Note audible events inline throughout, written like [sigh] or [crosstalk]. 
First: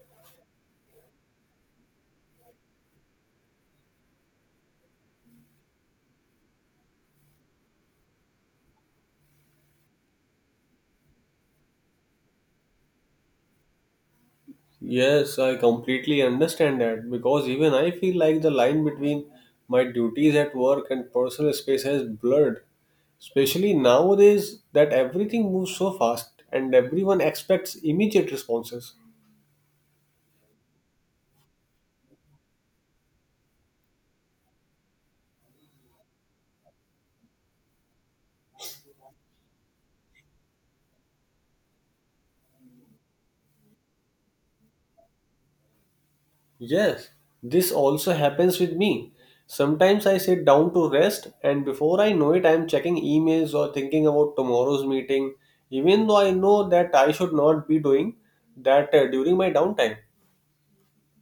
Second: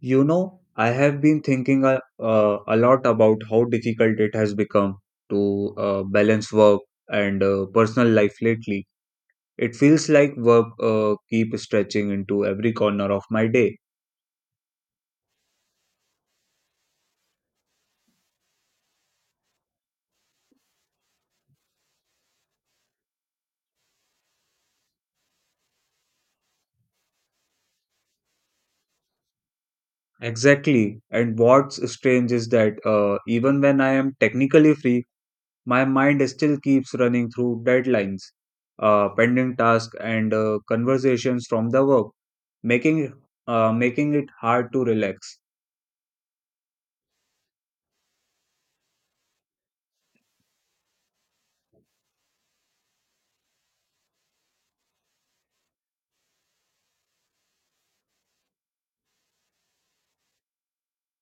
I have been thinking a lot about how difficult it has become to balance work and personal life lately. It feels like work keep stretching into every corner of my day. Yes, I completely understand that because even I feel like the line between my duties at work and personal space has blurred, especially nowadays that everything moves so fast and everyone expects immediate responses. Exactly. And what's strange is that even when I am technically free, my mind still keeps running through deadlines, pending tasks, and conversations from the work, making it- making it hard to relax. Yes, this also happens with me. Sometimes I sit down to rest, and before I know it, I am checking emails or thinking about tomorrow's meeting, even though I know that I should not be doing that during my downtime.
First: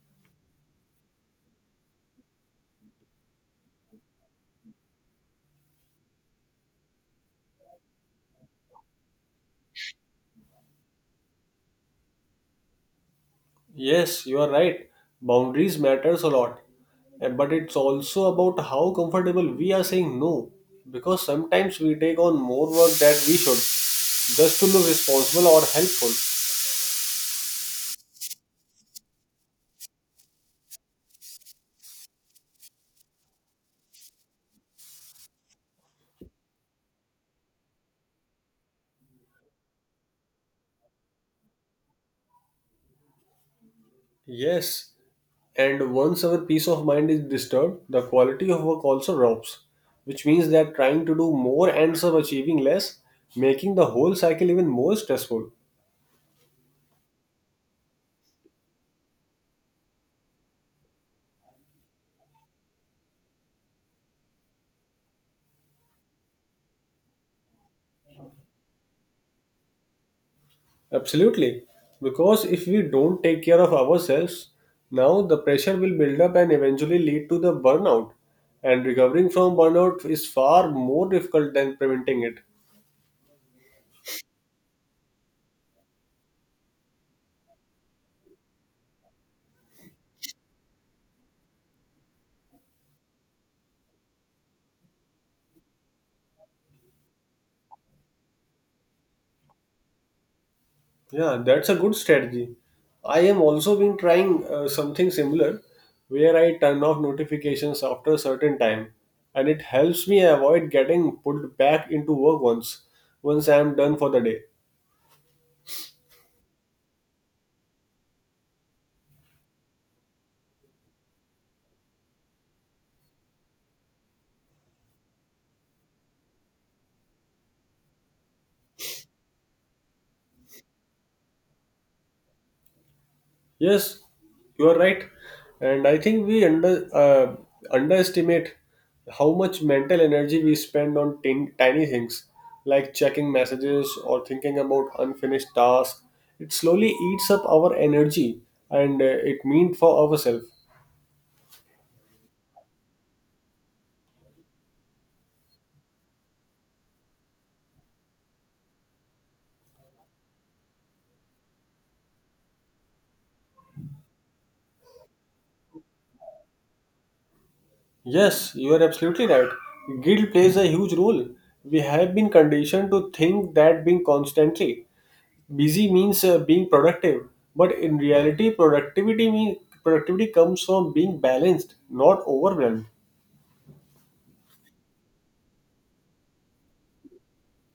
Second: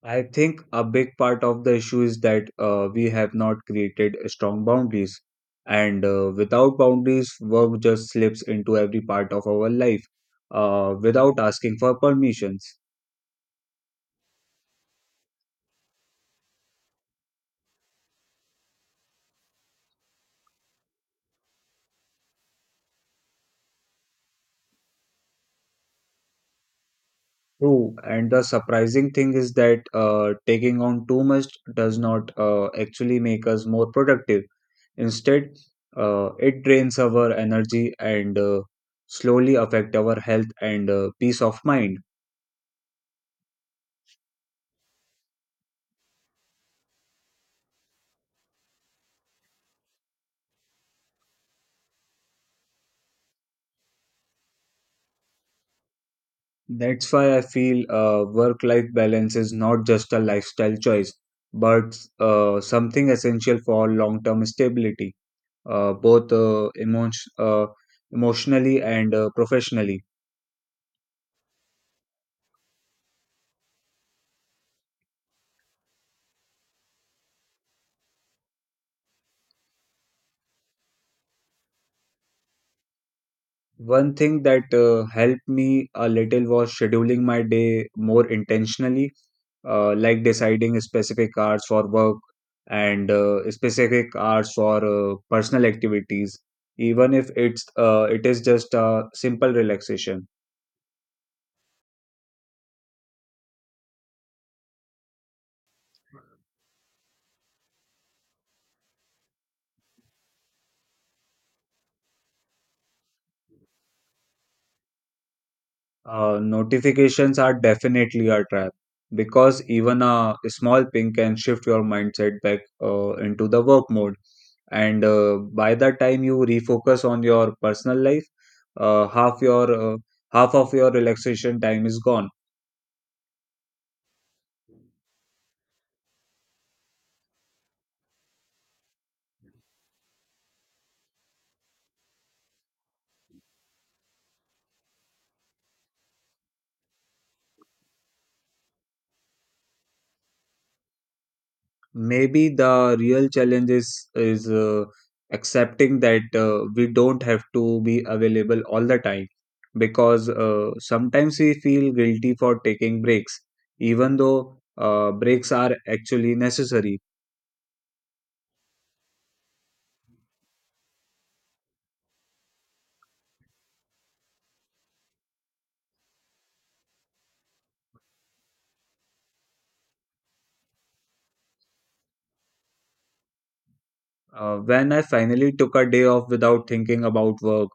I think a big part of the issue is that we have not created strong boundaries. And without boundaries, work just slips into every part of our life without asking for permissions. Yes, you are right. Boundaries matters a lot. But it's also about how comfortable we are saying no. Because sometimes we take on more work that we should, just to look responsible or helpful. True. And the surprising thing is that taking on too much does not actually make us more productive. Instead, it drains our energy and slowly affect our health and peace of mind. Yes, and once our peace of mind is disturbed, the quality of work also drops, which means that trying to do more ends up achieving less, making the whole cycle even more stressful. That's why I feel work life balance is not just a lifestyle choice, but something essential for long term stability, both uh, emotionally and professionally. Absolutely. Because if we don't take care of ourselves, now the pressure will build up and eventually lead to the burnout. And recovering from burnout is far more difficult than preventing it. One thing that helped me a little was scheduling my day more intentionally, like deciding specific hours for work and specific hours for personal activities, even if it is just a simple relaxation. Yeah, that's a good strategy. I am also been trying something similar where I turn off notifications after a certain time and it helps me avoid getting pulled back into work once I am done for the day. Notifications are definitely a trap because even a small ping can shift your mindset back into the work mode. And by the time you refocus on your personal life, uh, half your uh, half of your relaxation time is gone. Yes, you are right. And I think we underestimate how much mental energy we spend on tiny things like checking messages or thinking about unfinished tasks. It slowly eats up our energy and it means for ourselves. Maybe the real challenge is accepting that we don't have to be available all the time because sometimes we feel guilty for taking breaks even though breaks are actually necessary. Yes, you are absolutely right. Guilt plays a huge role. We have been conditioned to think that being constantly busy means being productive, but in reality productivity comes from being balanced, not overwhelmed. When I finally took a day off without thinking about work,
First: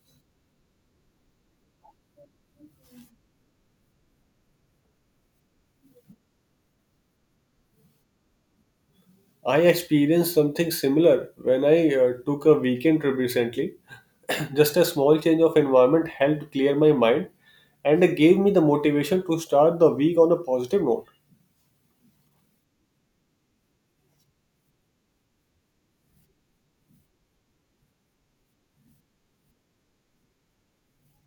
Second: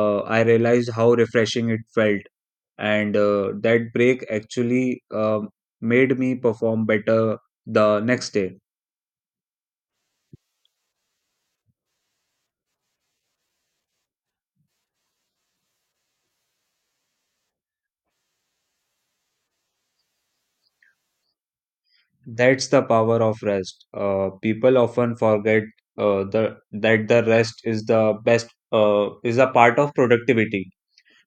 I realized how refreshing it felt, and that break actually made me perform better the next day. I experienced something similar when I took a weekend trip recently [coughs] [clears throat] just a small change of environment helped clear my mind and gave me the motivation to start the week on a positive note. That's the power of rest. People often forget the that the rest is the best is a part of productivity,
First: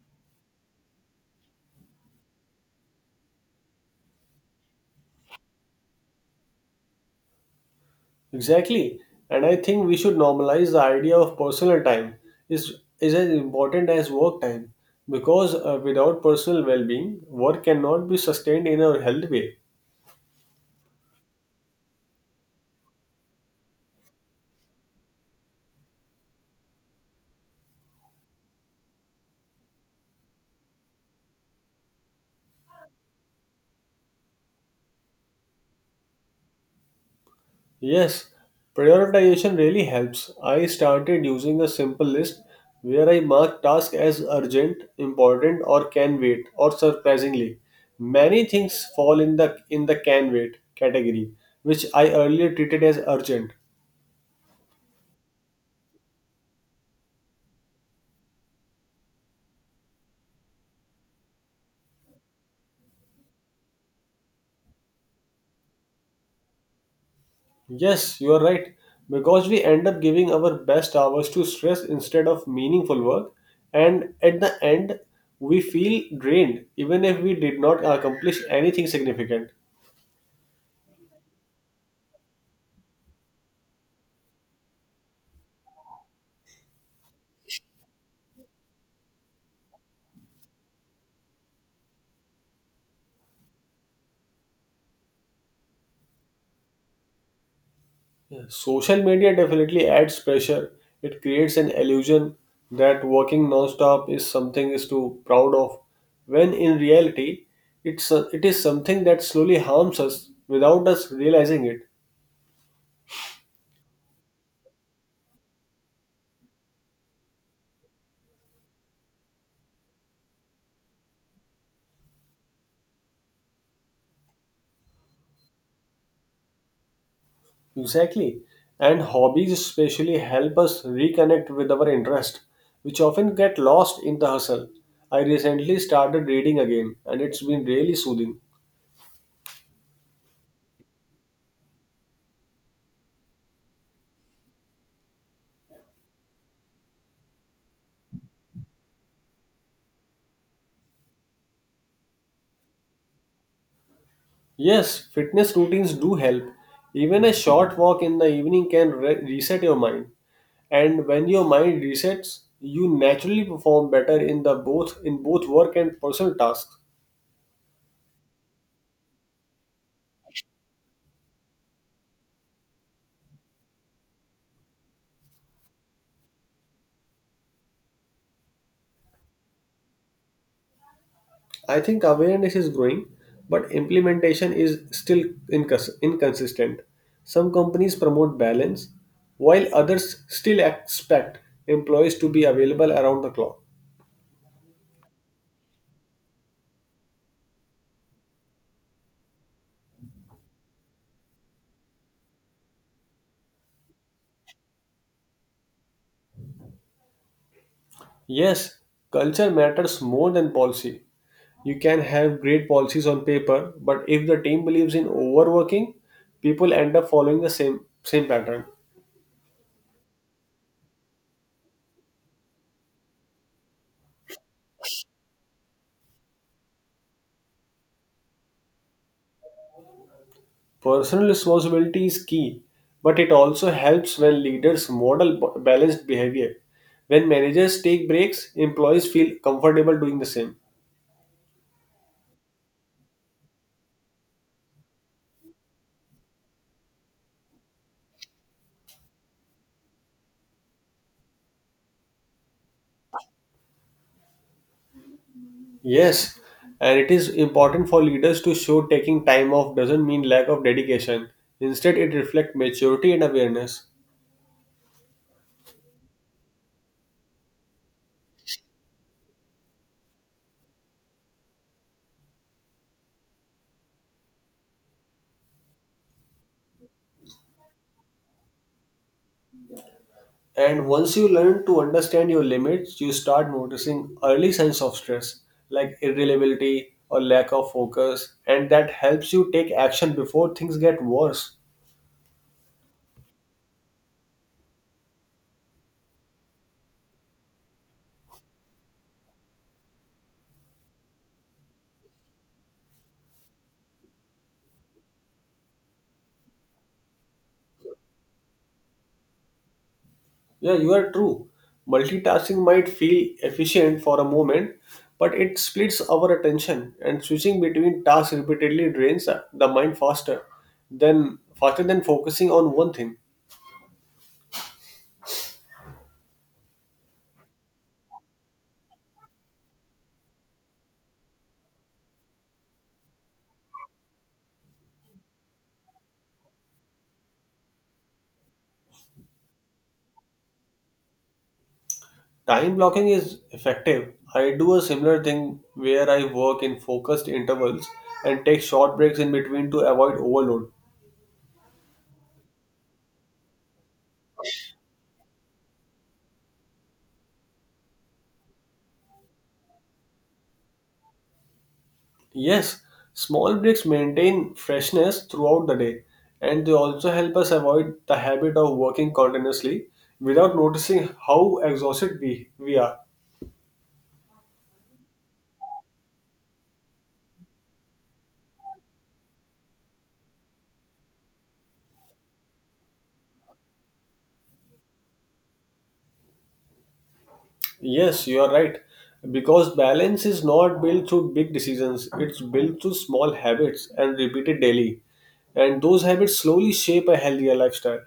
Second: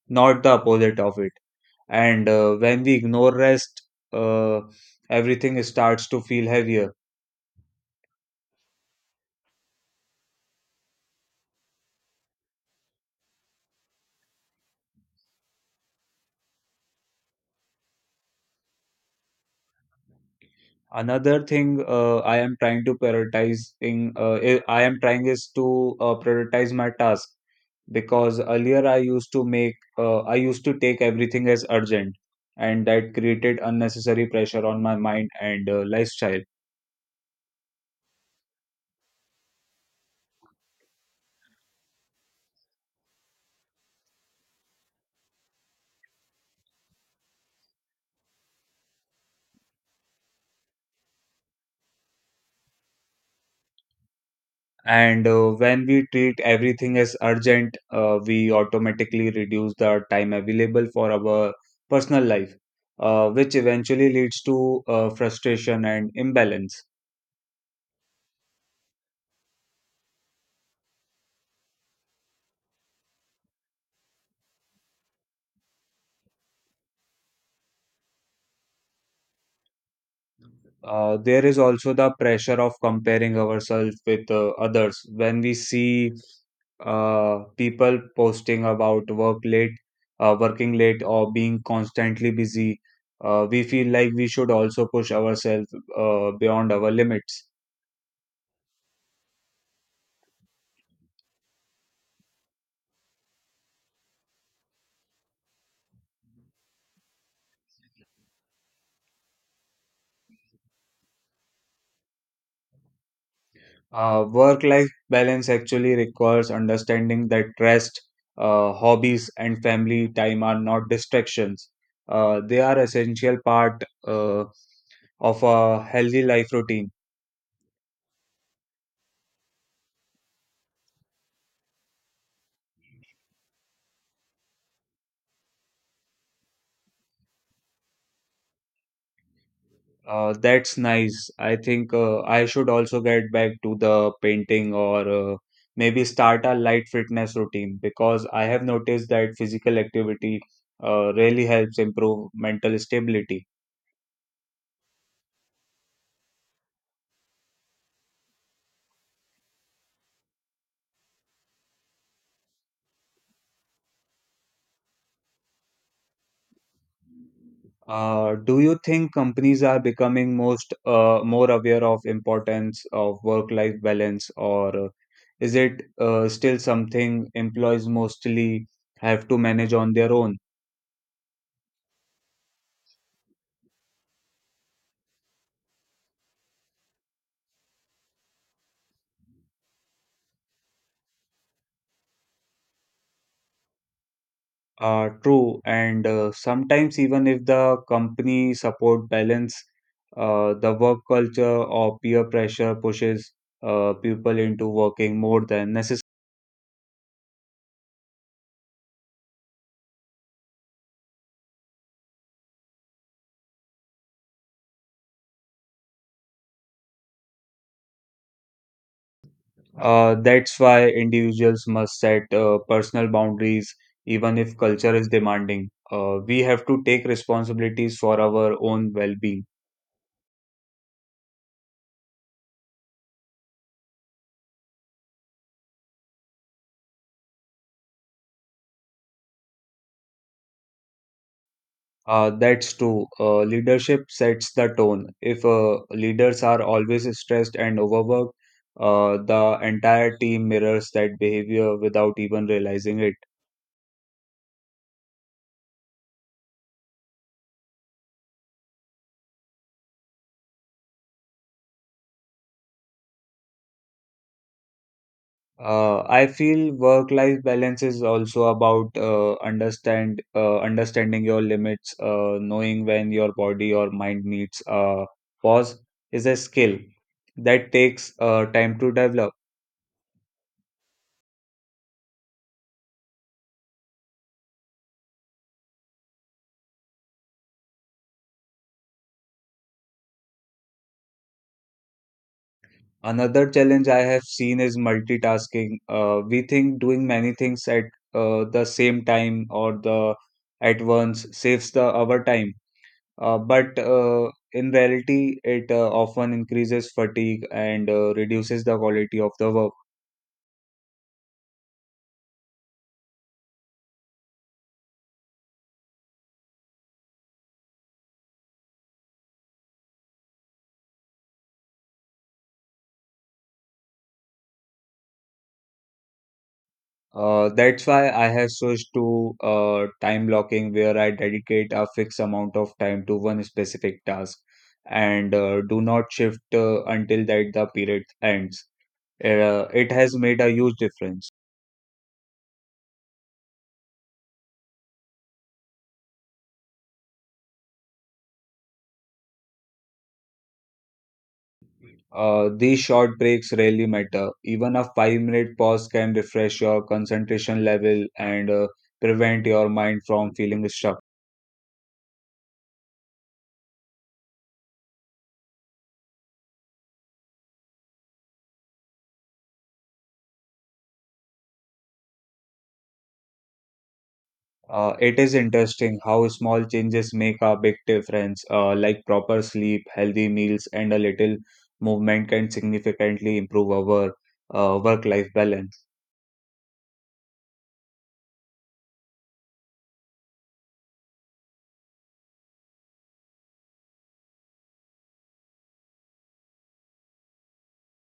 not the opposite of it. And when we ignore rest, uh, everything starts to feel heavier. Exactly. And I think we should normalize the idea of personal time is is as important as work time because without personal well-being, work cannot be sustained in a healthy way. Another thing I am trying to prioritize in, I am trying is to prioritize my task. Because earlier I used to take everything as urgent, and that created unnecessary pressure on my mind and lifestyle. Yes, prioritization really helps. I started using a simple list where I mark tasks as urgent, important, or can wait, or surprisingly. Many things fall in the can wait category, which I earlier treated as urgent. And when we treat everything as urgent, we automatically reduce the time available for our personal life, which eventually leads to frustration and imbalance. Yes, you are right. Because we end up giving our best hours to stress instead of meaningful work, and at the end, we feel drained even if we did not accomplish anything significant. There is also the pressure of comparing ourselves with others when we see people posting about working late, or being constantly busy. We feel like we should also push ourselves beyond our limits. Yeah, social media definitely adds pressure. It creates an illusion that working non-stop is something is to proud of, when in reality, it is something that slowly harms us without us realizing it. Work life balance actually requires understanding that rest, hobbies, and family time are not distractions. They are essential part of a healthy life routine. Exactly. And hobbies especially help us reconnect with our interest, which often get lost in the hustle. I recently started reading again, and it's been really soothing. That's nice. I think I should also get back to the painting or maybe start a light fitness routine, because I have noticed that physical activity really helps improve mental stability. Yes, fitness routines do help. Even a short walk in the evening can reset your mind. And when your mind resets, you naturally perform better in both work and personal tasks. Do you think companies are becoming most more aware of importance of work-life balance, or is it still something employees mostly have to manage on their own? I think awareness is growing, but implementation is still inconsistent. Some companies promote balance, while others still expect employees to be available around the clock. True, and sometimes even if the company support balance, the work culture or peer pressure pushes people into working more than necessary. Yes, culture matters more than policy. You can have great policies on paper, but if the team believes in overworking, people end up following the same pattern. That's why individuals must set personal boundaries, even if culture is demanding. We have to take responsibilities for our own well-being. Personal responsibility is key, but it also helps when leaders model balanced behavior. When managers take breaks, employees feel comfortable doing the same. That's true. Leadership sets the tone. If leaders are always stressed and overworked, the entire team mirrors that behavior without even realizing it. Yes, and it is important for leaders to show taking time off doesn't mean lack of dedication. Instead, it reflects maturity and awareness. I feel work-life balance is also about understanding your limits, knowing when your body or mind needs a pause is a skill that takes time to develop. And once you learn to understand your limits, you start noticing early signs of stress, like irritability or lack of focus, and that helps you take action before things get worse. Another challenge I have seen is multitasking. We think doing many things at the same time or the at once saves the our time, but in reality, it often increases fatigue and reduces the quality of the work. Yeah, you are true. Multitasking might feel efficient for a moment, but it splits our attention and switching between tasks repeatedly drains the mind faster than focusing on one thing. That's why I have switched to time blocking, where I dedicate a fixed amount of time to one specific task and do not shift until that the period ends. It has made a huge difference. Time blocking is effective. I do a similar thing where I work in focused intervals and take short breaks in between to avoid overload. These short breaks really matter. Even a 5-minute pause can refresh your concentration level and prevent your mind from feeling stuck. Yes, small breaks maintain freshness throughout the day and they also help us avoid the habit of working continuously without noticing how exhausted we are. It is interesting how small changes make a big difference, like proper sleep, healthy meals, and a little movement can significantly improve our work life balance. Yes, you are right. Because balance is not built through big decisions, it's built through small habits and repeated daily. And those habits slowly shape a healthier lifestyle.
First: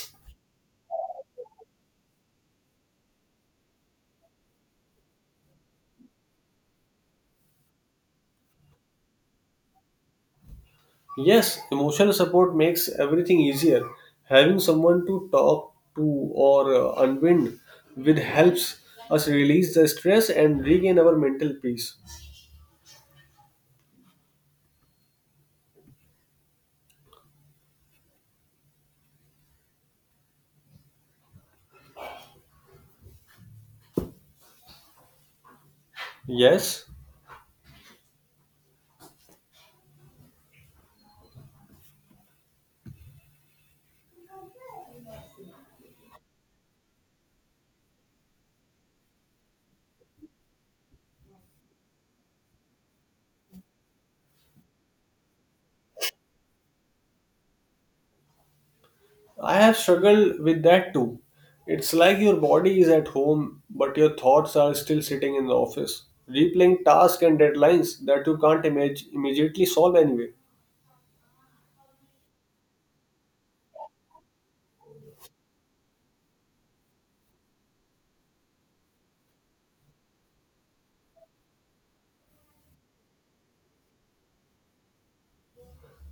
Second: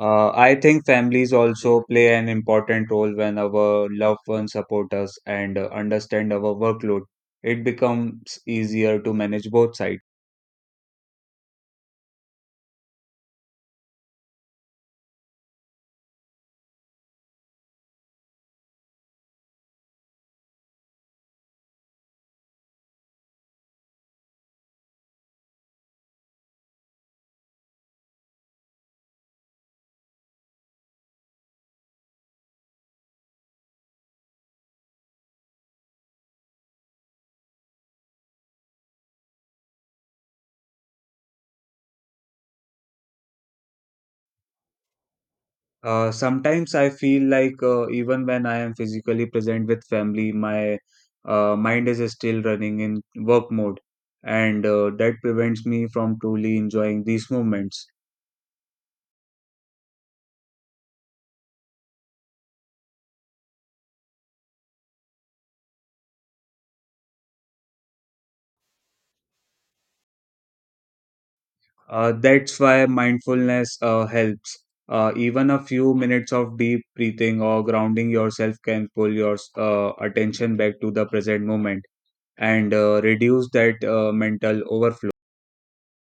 I think families also play an important role when our loved ones support us and understand our workload. It becomes easier to manage both sides. Yes, emotional support makes everything easier. Having someone to talk to or unwind with helps us release the stress and regain our mental peace. Yes, Sometimes I feel like even when I am physically present with family, my mind is still running in work mode, and that prevents me from truly enjoying these moments. I have struggled with that too. It's like your body is at home, but your thoughts are still sitting in the office, replaying tasks and deadlines that you can't image- immediately solve anyway. That's why mindfulness helps. Even a few minutes of deep breathing or grounding yourself can pull your attention back to the present moment and reduce that mental overflow.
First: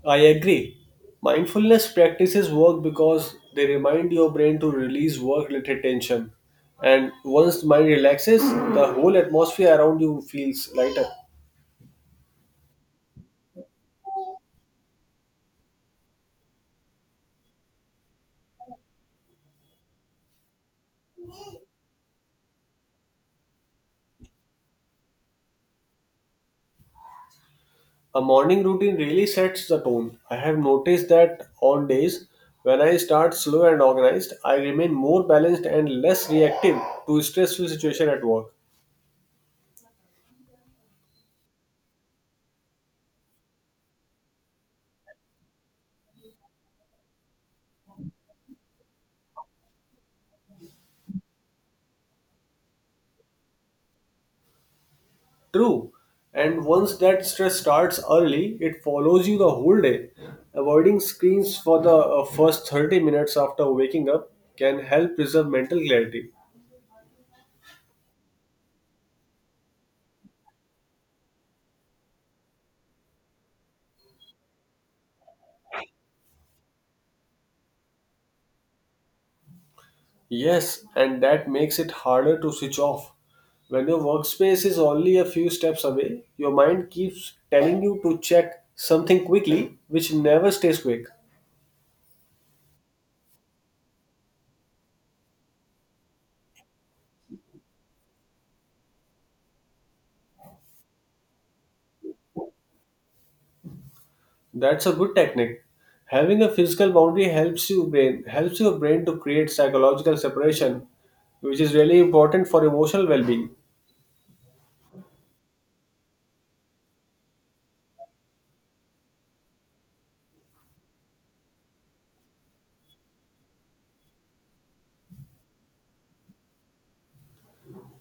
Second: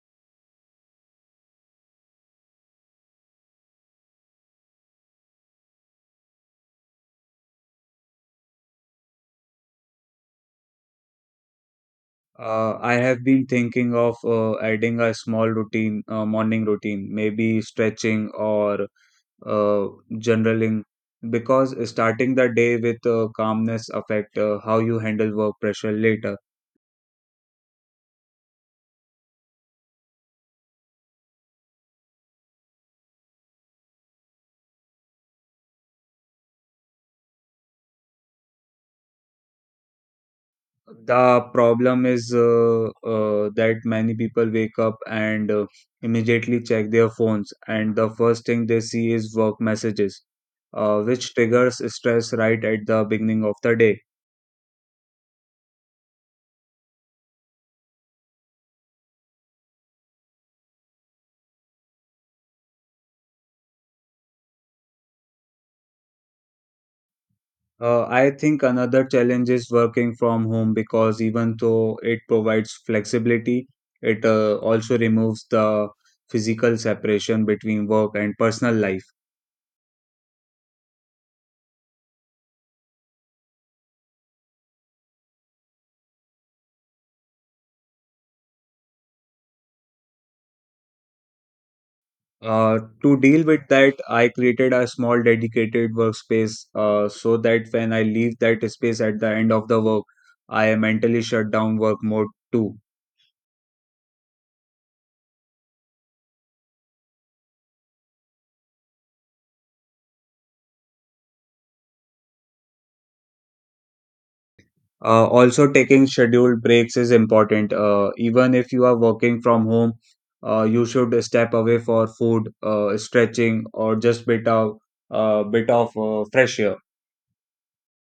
I agree. Mindfulness practices work because they remind your brain to release work related tension. And once the mind relaxes, the whole atmosphere around you feels lighter. I have been thinking of adding a morning routine, maybe stretching or uh, journaling, because starting the day with calmness affect how you handle work pressure later. A morning routine really sets the tone. I have noticed that on days when I start slow and organized, I remain more balanced and less reactive to stressful situation at work. The problem is that many people wake up and immediately check their phones, and the first thing they see is work messages, which triggers stress right at the beginning of the day. True. And once that stress starts early, it follows you the whole day. Avoiding screens for the first 30 minutes after waking up can help preserve mental clarity. I think another challenge is working from home, because even though it provides flexibility, it also removes the physical separation between work and personal life. Yes, and that makes it harder to switch off. When your workspace is only a few steps away, your mind keeps telling you to check something quickly, which never stays quick. To deal with that, I created a small dedicated workspace so that when I leave that space at the end of the work, I am mentally shut down work mode too. That's a good technique. Having a physical boundary helps your brain to create psychological separation, which is really important for emotional well-being. Also, taking scheduled breaks is important. Even if you are working from home, you should step away for food, stretching, or just bit of fresh air.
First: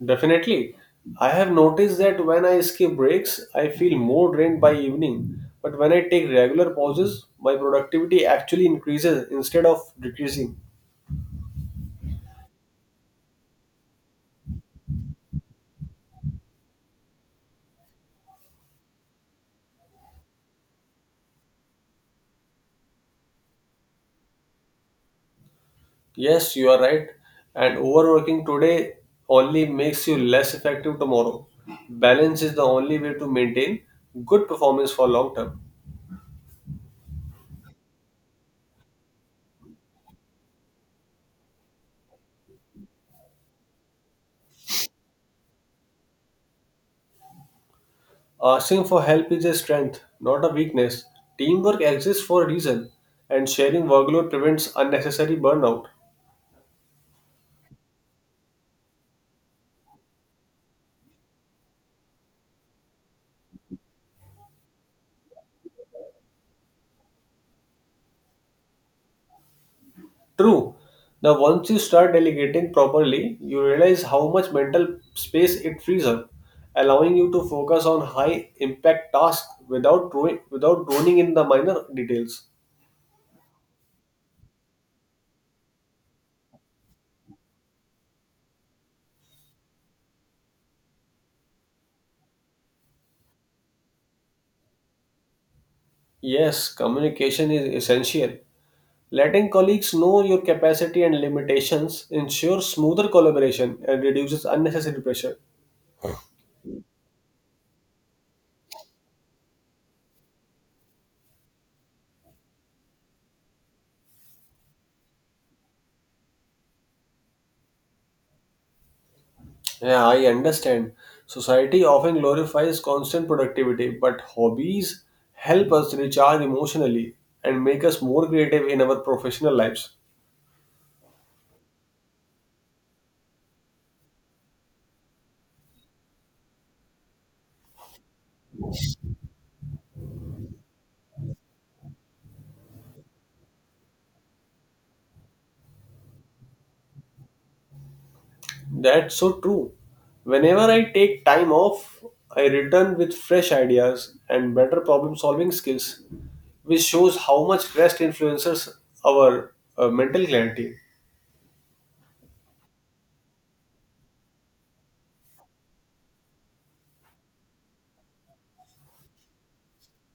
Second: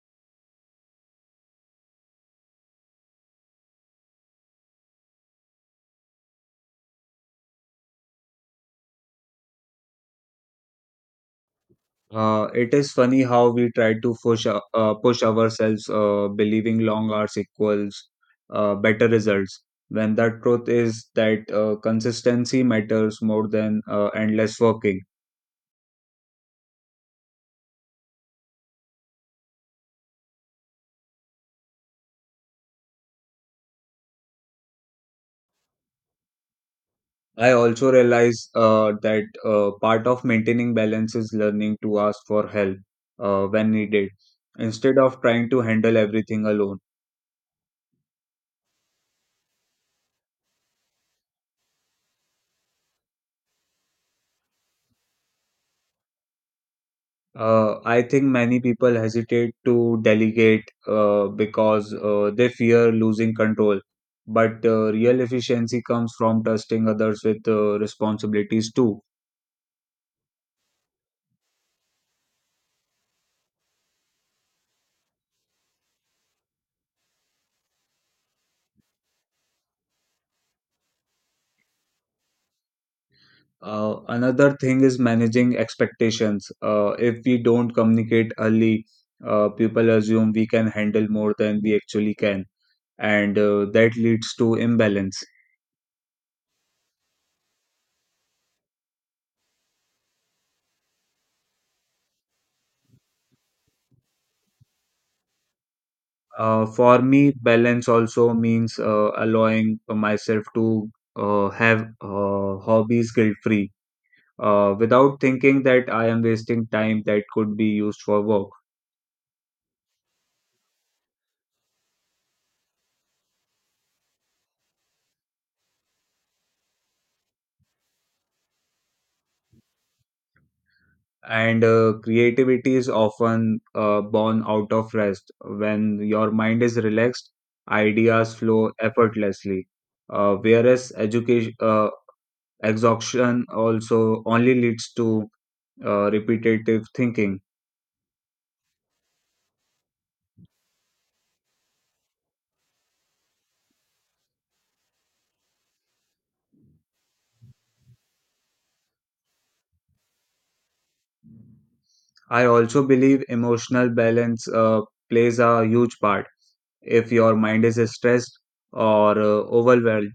Definitely. I have noticed that when I skip breaks, I feel more drained by evening, but when I take regular pauses, my productivity actually increases instead of decreasing. It is funny how we try to push ourselves, believing long hours equals better results, when the truth is that consistency matters more than endless working. Yes, you are right. And overworking today only makes you less effective tomorrow. Balance is the only way to maintain good performance for long term. I also realize that part of maintaining balance is learning to ask for help when needed, instead of trying to handle everything alone. Asking for help is a strength, not a weakness. Teamwork exists for a reason, and sharing workload prevents unnecessary burnout. I think many people hesitate to delegate because they fear losing control. But real efficiency comes from trusting others with responsibilities too. True. Now, once you start delegating properly, you realize how much mental space it frees up, allowing you to focus on high impact tasks without droning in the minor details. Another thing is managing expectations. If we don't communicate early, people assume we can handle more than we actually can, and that leads to imbalance. Yes, communication is essential. Letting colleagues know your capacity and limitations ensures smoother collaboration and reduces unnecessary pressure. For me, balance also means allowing myself to have hobbies guilt free without thinking that I am wasting time that could be used for work. Yeah, I understand. Society often glorifies constant productivity, but hobbies help us recharge emotionally and make us more creative in our professional lives. And creativity is often born out of rest. When your mind is relaxed, ideas flow effortlessly. Whereas exhaustion also only leads to repetitive thinking. That's so true. Whenever I take time off, I return with fresh ideas and better problem solving skills, which shows how much rest influences our mental clarity. I also believe emotional balance plays a huge part. If your mind is stressed or overwhelmed,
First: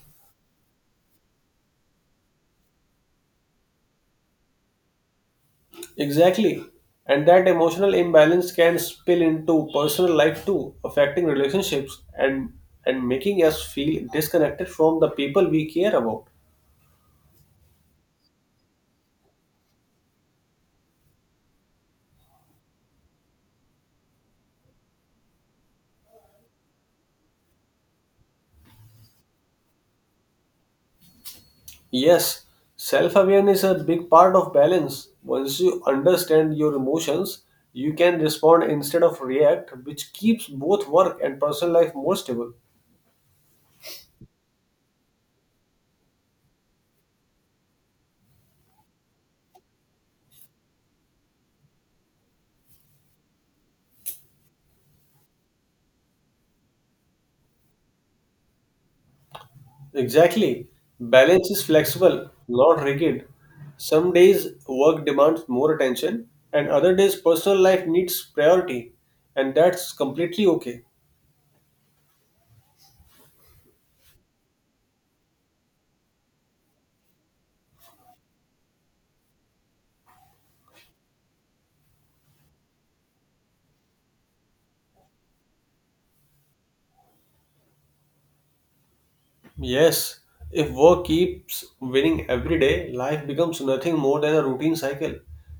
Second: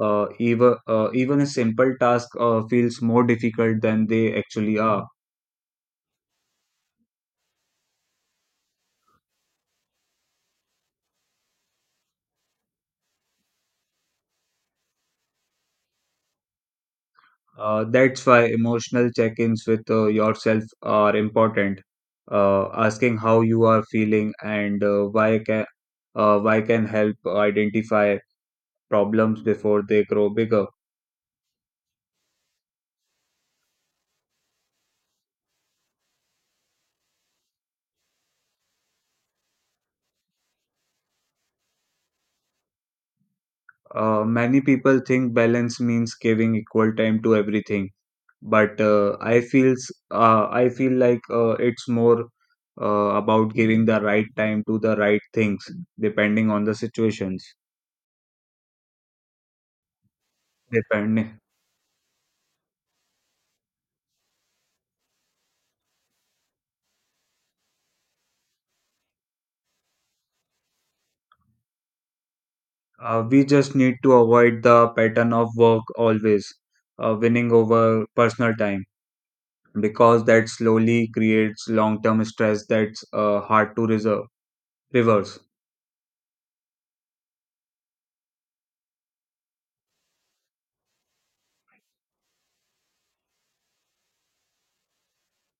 even a simple task feels more difficult than they actually are. Exactly. And that emotional imbalance can spill into personal life too, affecting relationships and making us feel disconnected from the people we care about. That's why emotional check-ins with yourself are important. Asking how you are feeling and why can help identify problems before they grow bigger. Yes, self-awareness is a big part of balance. Once you understand your emotions, you can respond instead of react, which keeps both work and personal life more stable. Many people think balance means giving equal time to everything, but I feel like it's more about giving the right time to the right things, depending on the situations. Exactly. Depending, Balance is flexible, not rigid. Some days work demands more attention, and other days personal life needs priority, and that's completely okay. We just need to avoid the pattern of work always winning over personal time, because that slowly creates long-term stress that's hard to reverse. Yes, if work keeps winning every day, life becomes nothing more than a routine cycle,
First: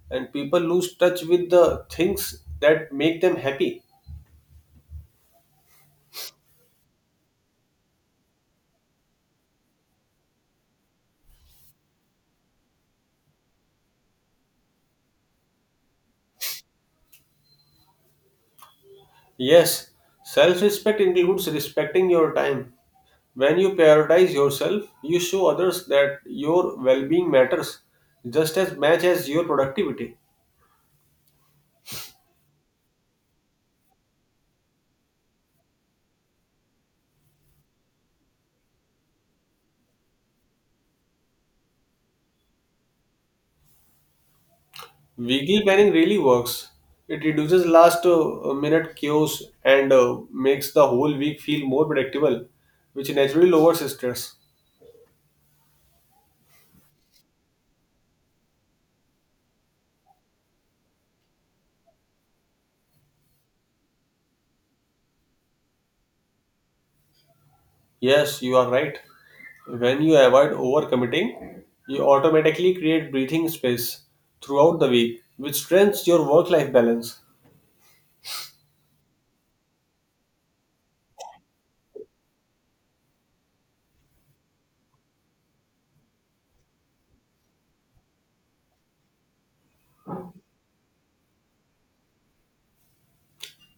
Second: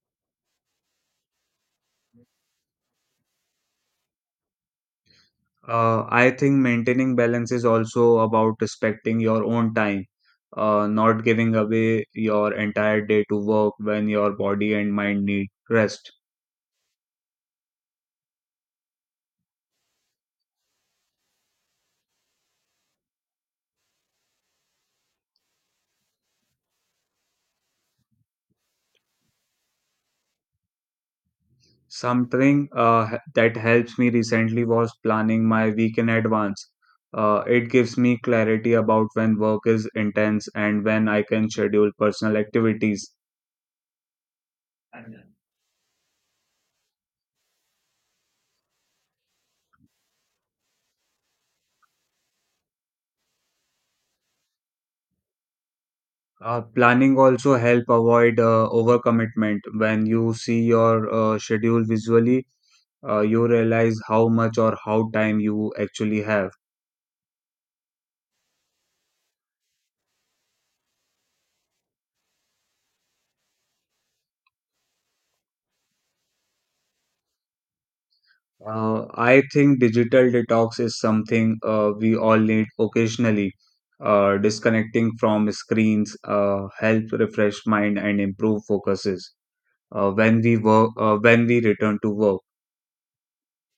and people lose touch with the things that make them happy. I think maintaining balance is also about respecting your own time, not giving away your entire day to work when your body and mind need rest. Yes, self respect includes respecting your time. When you prioritize yourself, you show others that your well being matters just as much as your productivity. Something that helps me recently was planning my week in advance. It gives me clarity about when work is intense and when I can schedule personal activities. Weekly planning really works. It reduces last minute chaos and makes the whole week feel more predictable, which naturally lowers stress. Planning also help avoid overcommitment. When you see your schedule visually, you realize how much or how time you actually have. Yes, you are right. When you avoid overcommitting, you automatically create breathing space throughout the week, which strengthens your work life balance. I think digital detox is something we all need occasionally. Disconnecting from screens help refresh mind and improve focuses. When we work, when we return to work.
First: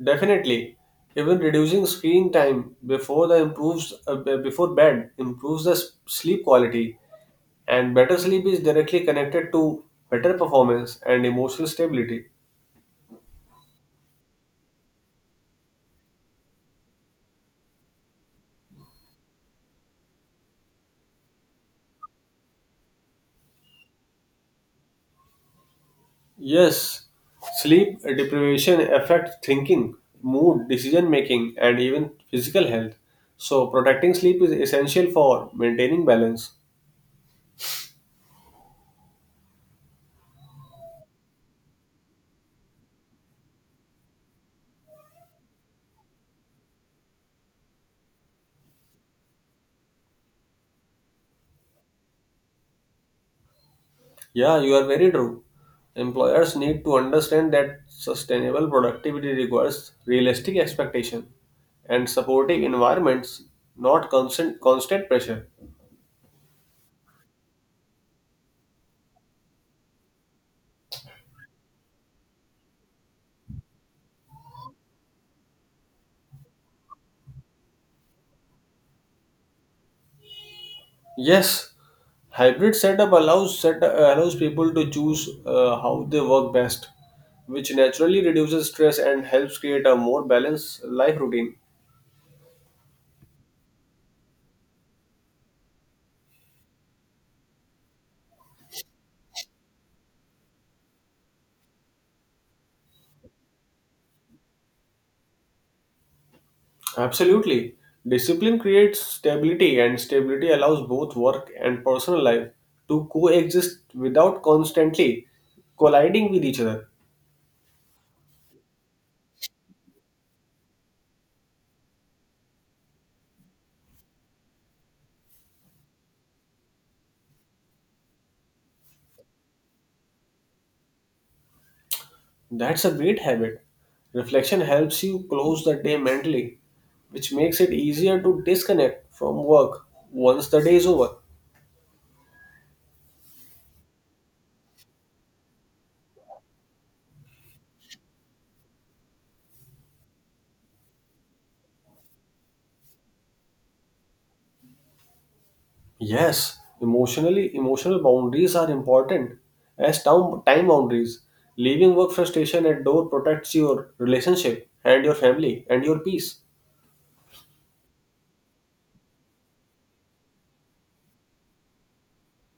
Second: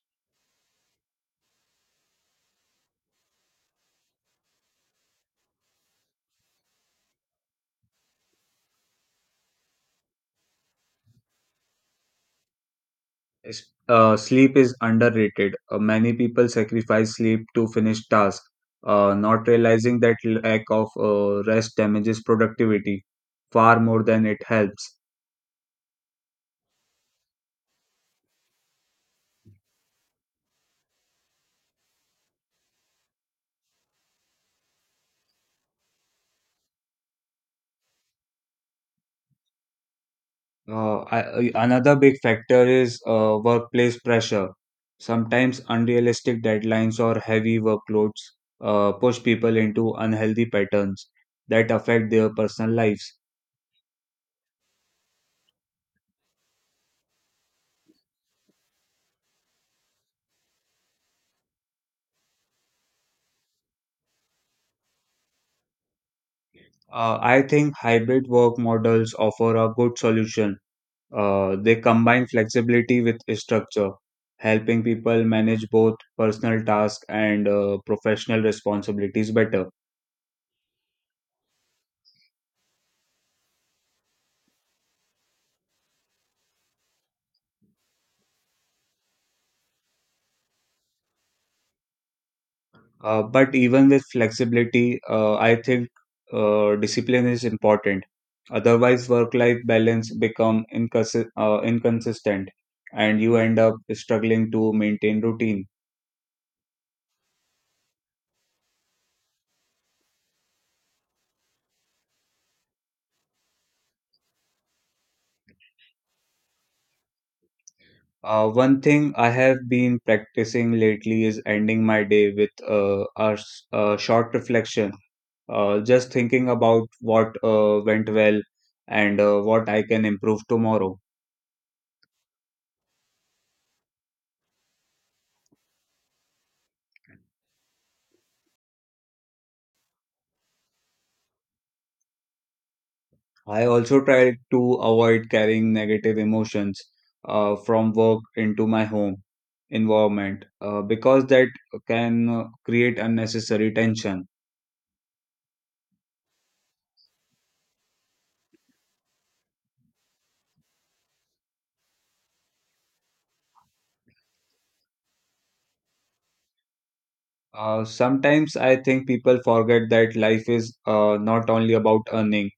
Definitely, even reducing screen time before bed improves the sleep quality, and better sleep is directly connected to better performance and emotional stability. Sleep is underrated. Many people sacrifice sleep to finish tasks, not realizing that lack of rest damages productivity far more than it helps. Yes, sleep deprivation affects thinking, mood, decision making, and even physical health. So, protecting sleep is essential for maintaining balance. Uh, I, Another big factor is workplace pressure. Sometimes unrealistic deadlines or heavy workloads push people into unhealthy patterns that affect their personal lives. Yeah, you are very true. Employers need to understand that sustainable productivity requires realistic expectation and supportive environments, not constant pressure. I think hybrid work models offer a good solution. They combine flexibility with structure, helping people manage both personal tasks and professional responsibilities better. Yes, hybrid setup allows people to choose how they work best, which naturally reduces stress and helps create a more balanced life routine. But even with flexibility, I think discipline is important. Otherwise, work-life balance become inconsistent, and you end up struggling to maintain routine. Absolutely. Discipline creates stability, and stability allows both work and personal life to coexist without constantly colliding with each other. One thing I have been practicing lately is ending my day with a short reflection, just thinking about what went well and what I can improve tomorrow. That's a great habit. Reflection helps you close the day mentally, which makes it easier to disconnect from work once the day is over. I also try to avoid carrying negative emotions from work into my home environment because that can create unnecessary tension. Yes, emotionally, emotional boundaries are important as time boundaries. Leaving work frustration at door protects your relationship and your family and your peace. Sometimes I think people forget that life is not only about earning,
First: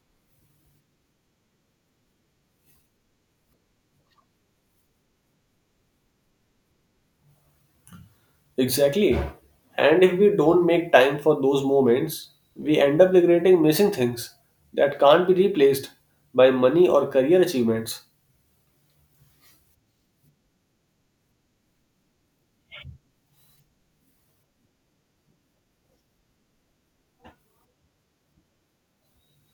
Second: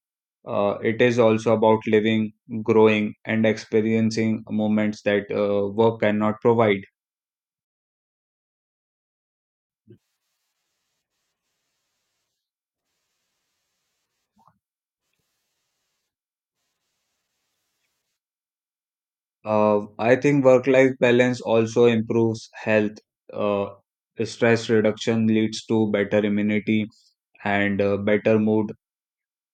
it is also about living, growing, and experiencing moments that work cannot provide. Exactly. And if we don't make time for those moments, we end up regretting missing things that can't be replaced by money or career achievements. I think work life balance also improves health. Uh, Stress reduction leads to better immunity and better mood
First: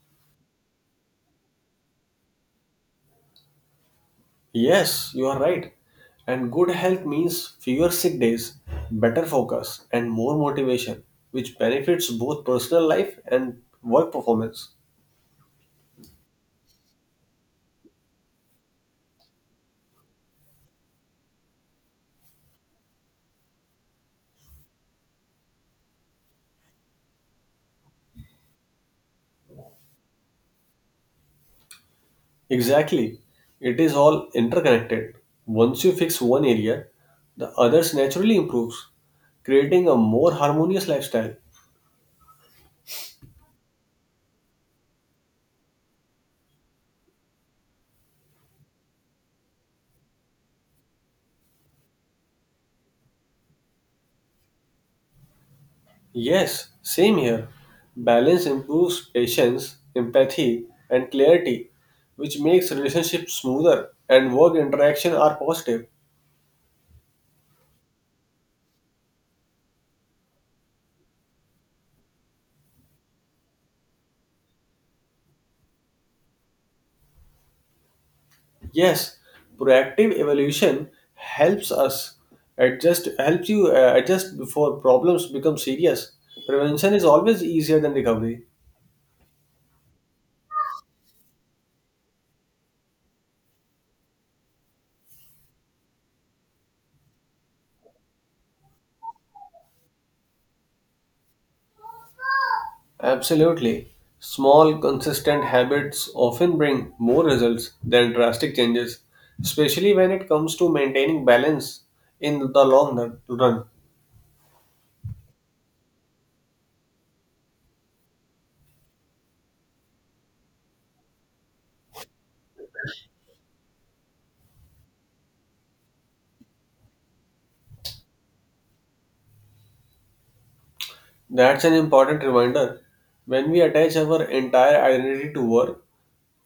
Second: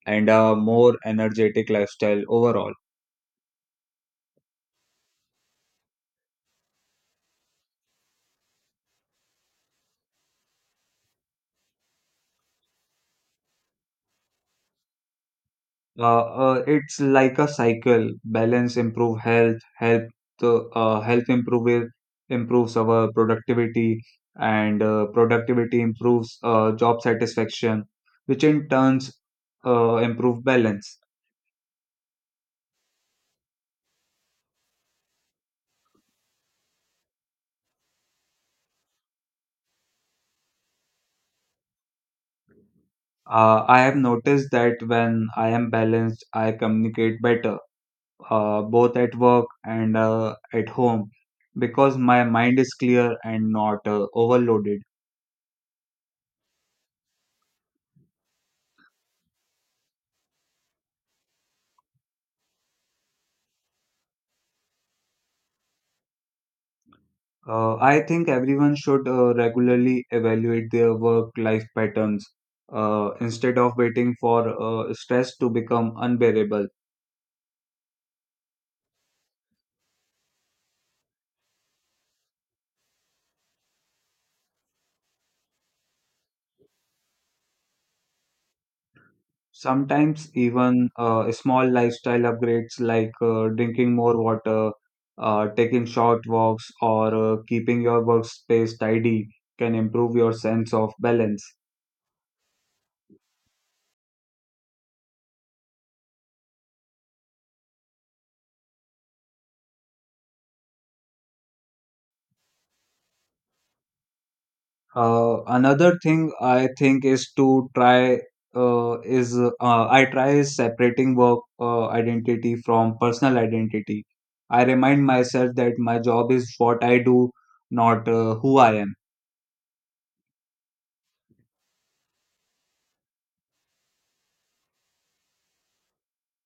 and a more energetic lifestyle overall. Yes, you are right. And good health means fewer sick days, better focus, and more motivation, which benefits both personal life and work performance. It's like a cycle. Balance improve health, help to health improve improves our productivity, and productivity improves job satisfaction, which in turns improve balance. Exactly. It is all interconnected. Once you fix one area, the others naturally improves, creating a more harmonious lifestyle. I have noticed that when I am balanced, I communicate better, both at work and at home, because my mind is clear and not overloaded. Yes, same here. Balance improves patience, empathy, and clarity, which makes relationships smoother and work interaction are positive. I think everyone should regularly evaluate their work-life patterns instead of waiting for stress to become unbearable. Yes, proactive evolution helps us adjust helps you adjust before problems become serious. Prevention is always easier than recovery. Sometimes even small lifestyle upgrades like drinking more water, taking short walks, or keeping your workspace tidy can improve your sense of balance. Absolutely. Small, consistent habits often bring more results than drastic changes, especially when it comes to maintaining balance in the long run. Another thing I think is to try is I try is separating work identity from personal identity. I remind myself that my job is what I do, not who I am. That's an important reminder. When we attach our entire identity to work,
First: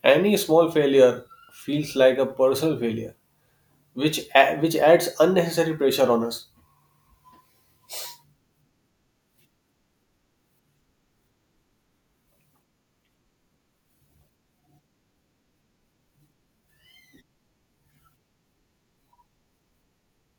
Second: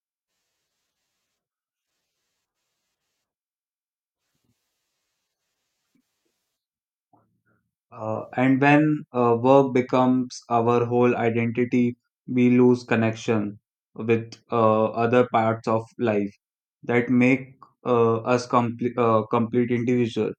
any small failure feels like a personal failure, which adds unnecessary pressure on us. And when work becomes our whole identity, we lose connection with other parts of life that make us complete complete individual.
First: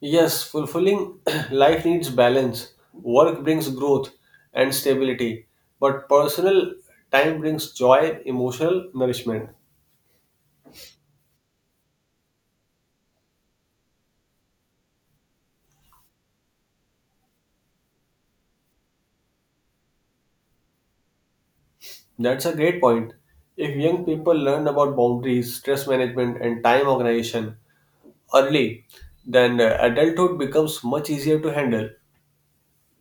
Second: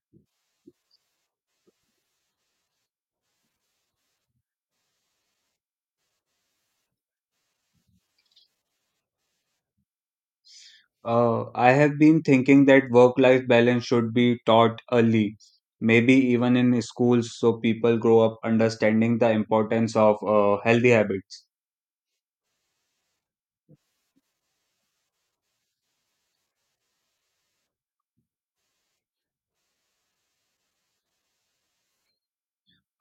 Yes, fulfilling [clears throat] life needs balance. Work brings growth and stability, but personal time brings joy, emotional nourishment. I have been thinking that work-life balance should be taught early, maybe even in schools, so people grow up understanding the importance of healthy habits. That's a great point. If young people learn about boundaries, stress management, and time organization early, then adulthood becomes much easier to handle.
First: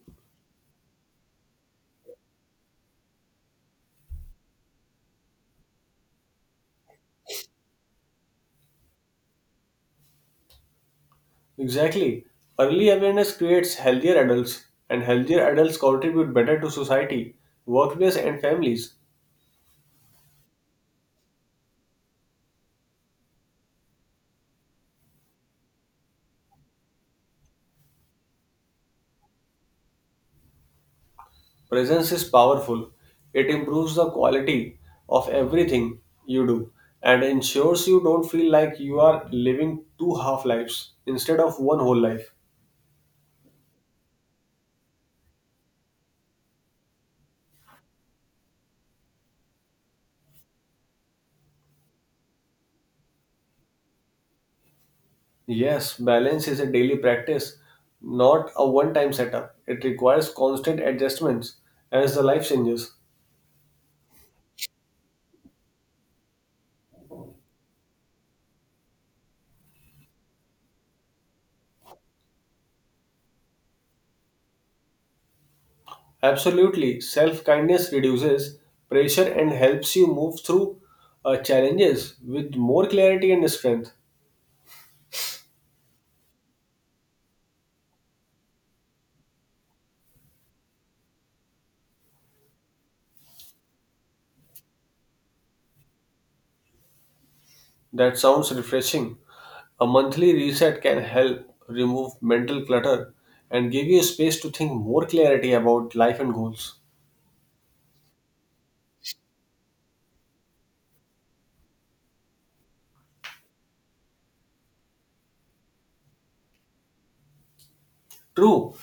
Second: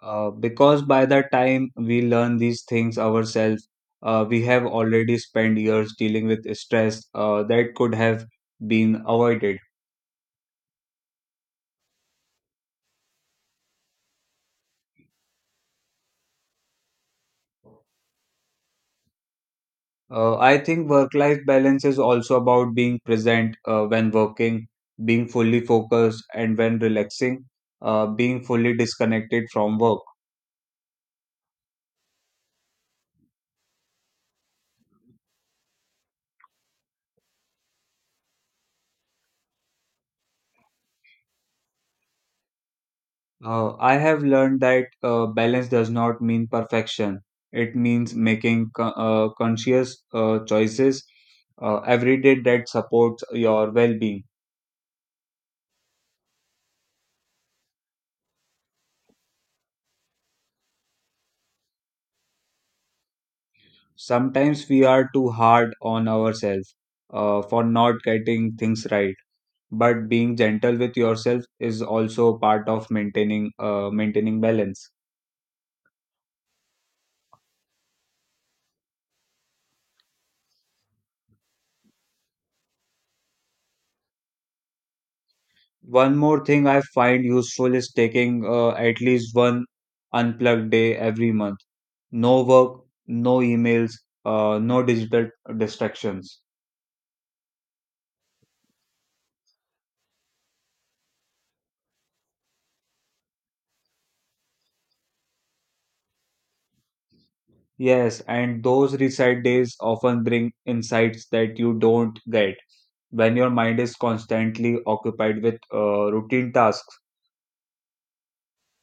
Because by the time we learn these things ourselves, we have already spent years dealing with stress that could have been avoided. Exactly. Early awareness creates healthier adults, and healthier adults contribute better to society, workplace, and families. I think work life balance is also about being present when working, being fully focused, and when relaxing, being fully disconnected from work. Presence is powerful. It improves the quality of everything you do and ensures you don't feel like you are living two half lives instead of one whole life. I have learned that balance does not mean perfection. It means making conscious choices every day that supports your well-being. Yes, balance is a daily practice, not a one time setup. It requires constant adjustments as the life changes. Sometimes we are too hard on ourselves for not getting things right, but being gentle with yourself is also part of maintaining balance. Absolutely, self kindness reduces pressure and helps you move through challenges with more clarity and strength. One more thing I find useful is taking at least one unplugged day every month. No work, no emails, no digital distractions. That sounds refreshing. A monthly reset can help remove mental clutter and give you space to think more clarity about life and goals. Yes, and those reset days often bring insights that you don't get when your mind is constantly occupied with routine tasks. True,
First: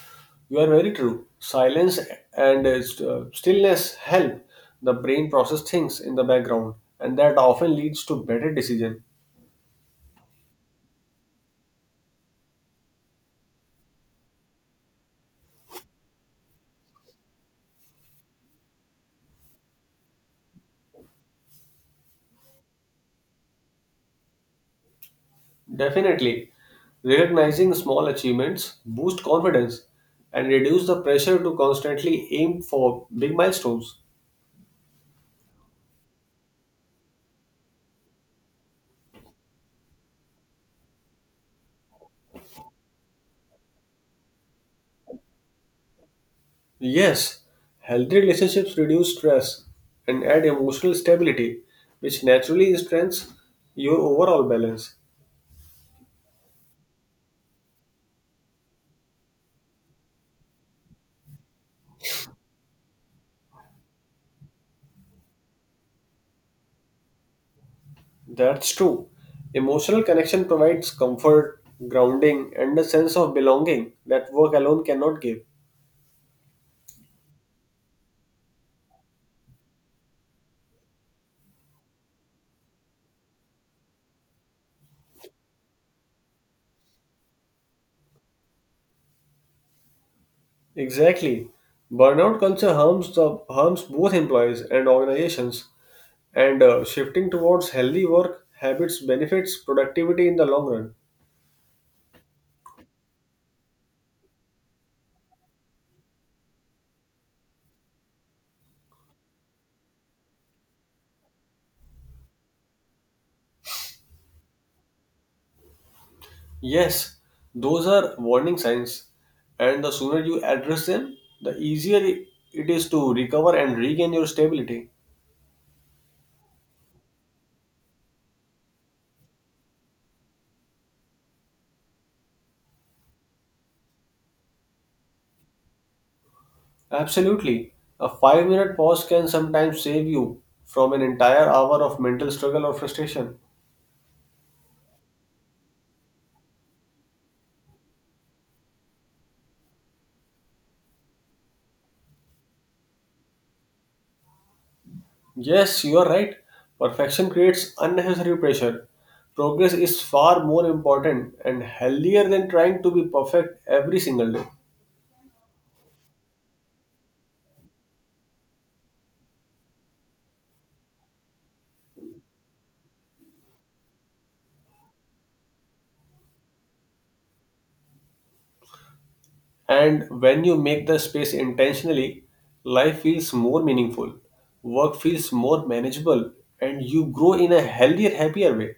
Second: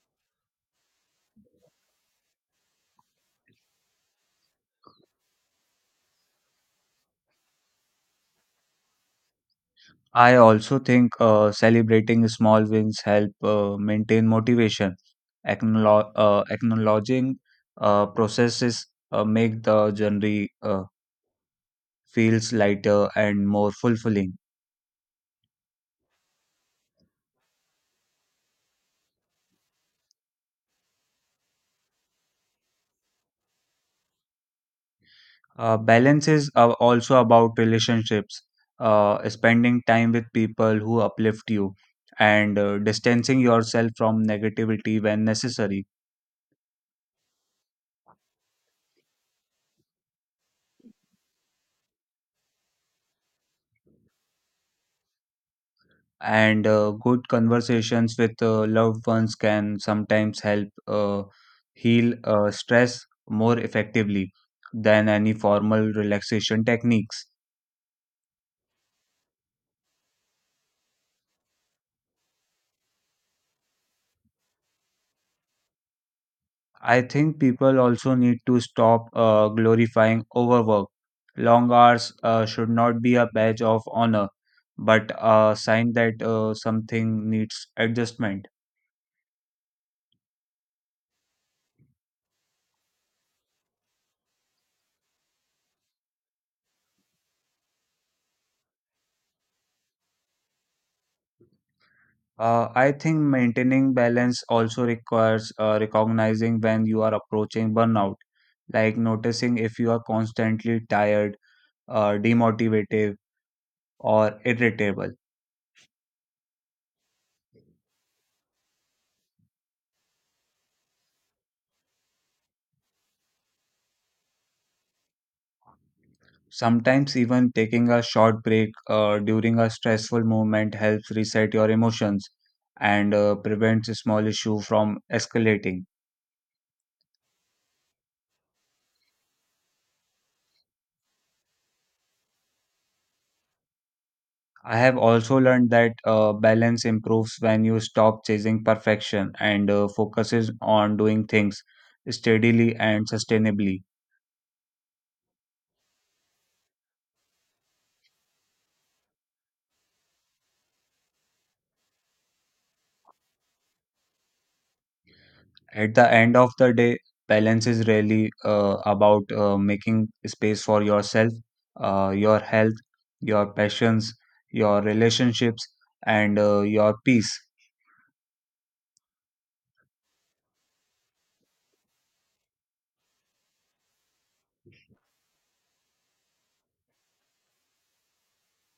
you are very true. Silence and stillness help the brain process things in the background, and that often leads to better decision. I also think celebrating small wins help maintain motivation. Acknowledging processes make the journey feels lighter and more fulfilling. Definitely, recognizing small achievements boost confidence and reduce the pressure to constantly aim for big milestones. Balance is also about relationships, spending time with people who uplift you, and distancing yourself from negativity when necessary. Yes, healthy relationships reduce stress and add emotional stability, which naturally strengthens your overall balance. And good conversations with loved ones can sometimes help heal stress more effectively than any formal relaxation techniques. That's true. Emotional connection provides comfort, grounding, and a sense of belonging that work alone cannot give. I think people also need to stop glorifying overwork. Long hours should not be a badge of honor, but a sign that something needs adjustment. Exactly. Burnout culture harms both employees and organizations, and shifting towards healthy work habits benefits productivity in the long run. I think maintaining balance also requires recognizing when you are approaching burnout like noticing if you are constantly tired, demotivative or irritable. Yes, those are warning signs, and the sooner you address them, the easier it is to recover and regain your stability. Sometimes, even taking a short break during a stressful moment helps reset your emotions and prevents a small issue from escalating. Absolutely. A 5-minute pause can sometimes save you from an entire hour of mental struggle or frustration. I have also learned that balance improves when you stop chasing perfection and focuses on doing things steadily and sustainably. Yes, you are right. Perfection creates unnecessary pressure. Progress is far more important and healthier than trying to be perfect every single day. At the end of the day, balance is really about making space for yourself, your health, your passions, your relationships, and your peace. And when you make the space intentionally, life feels more meaningful, work feels more manageable, and you grow in a healthier, happier way.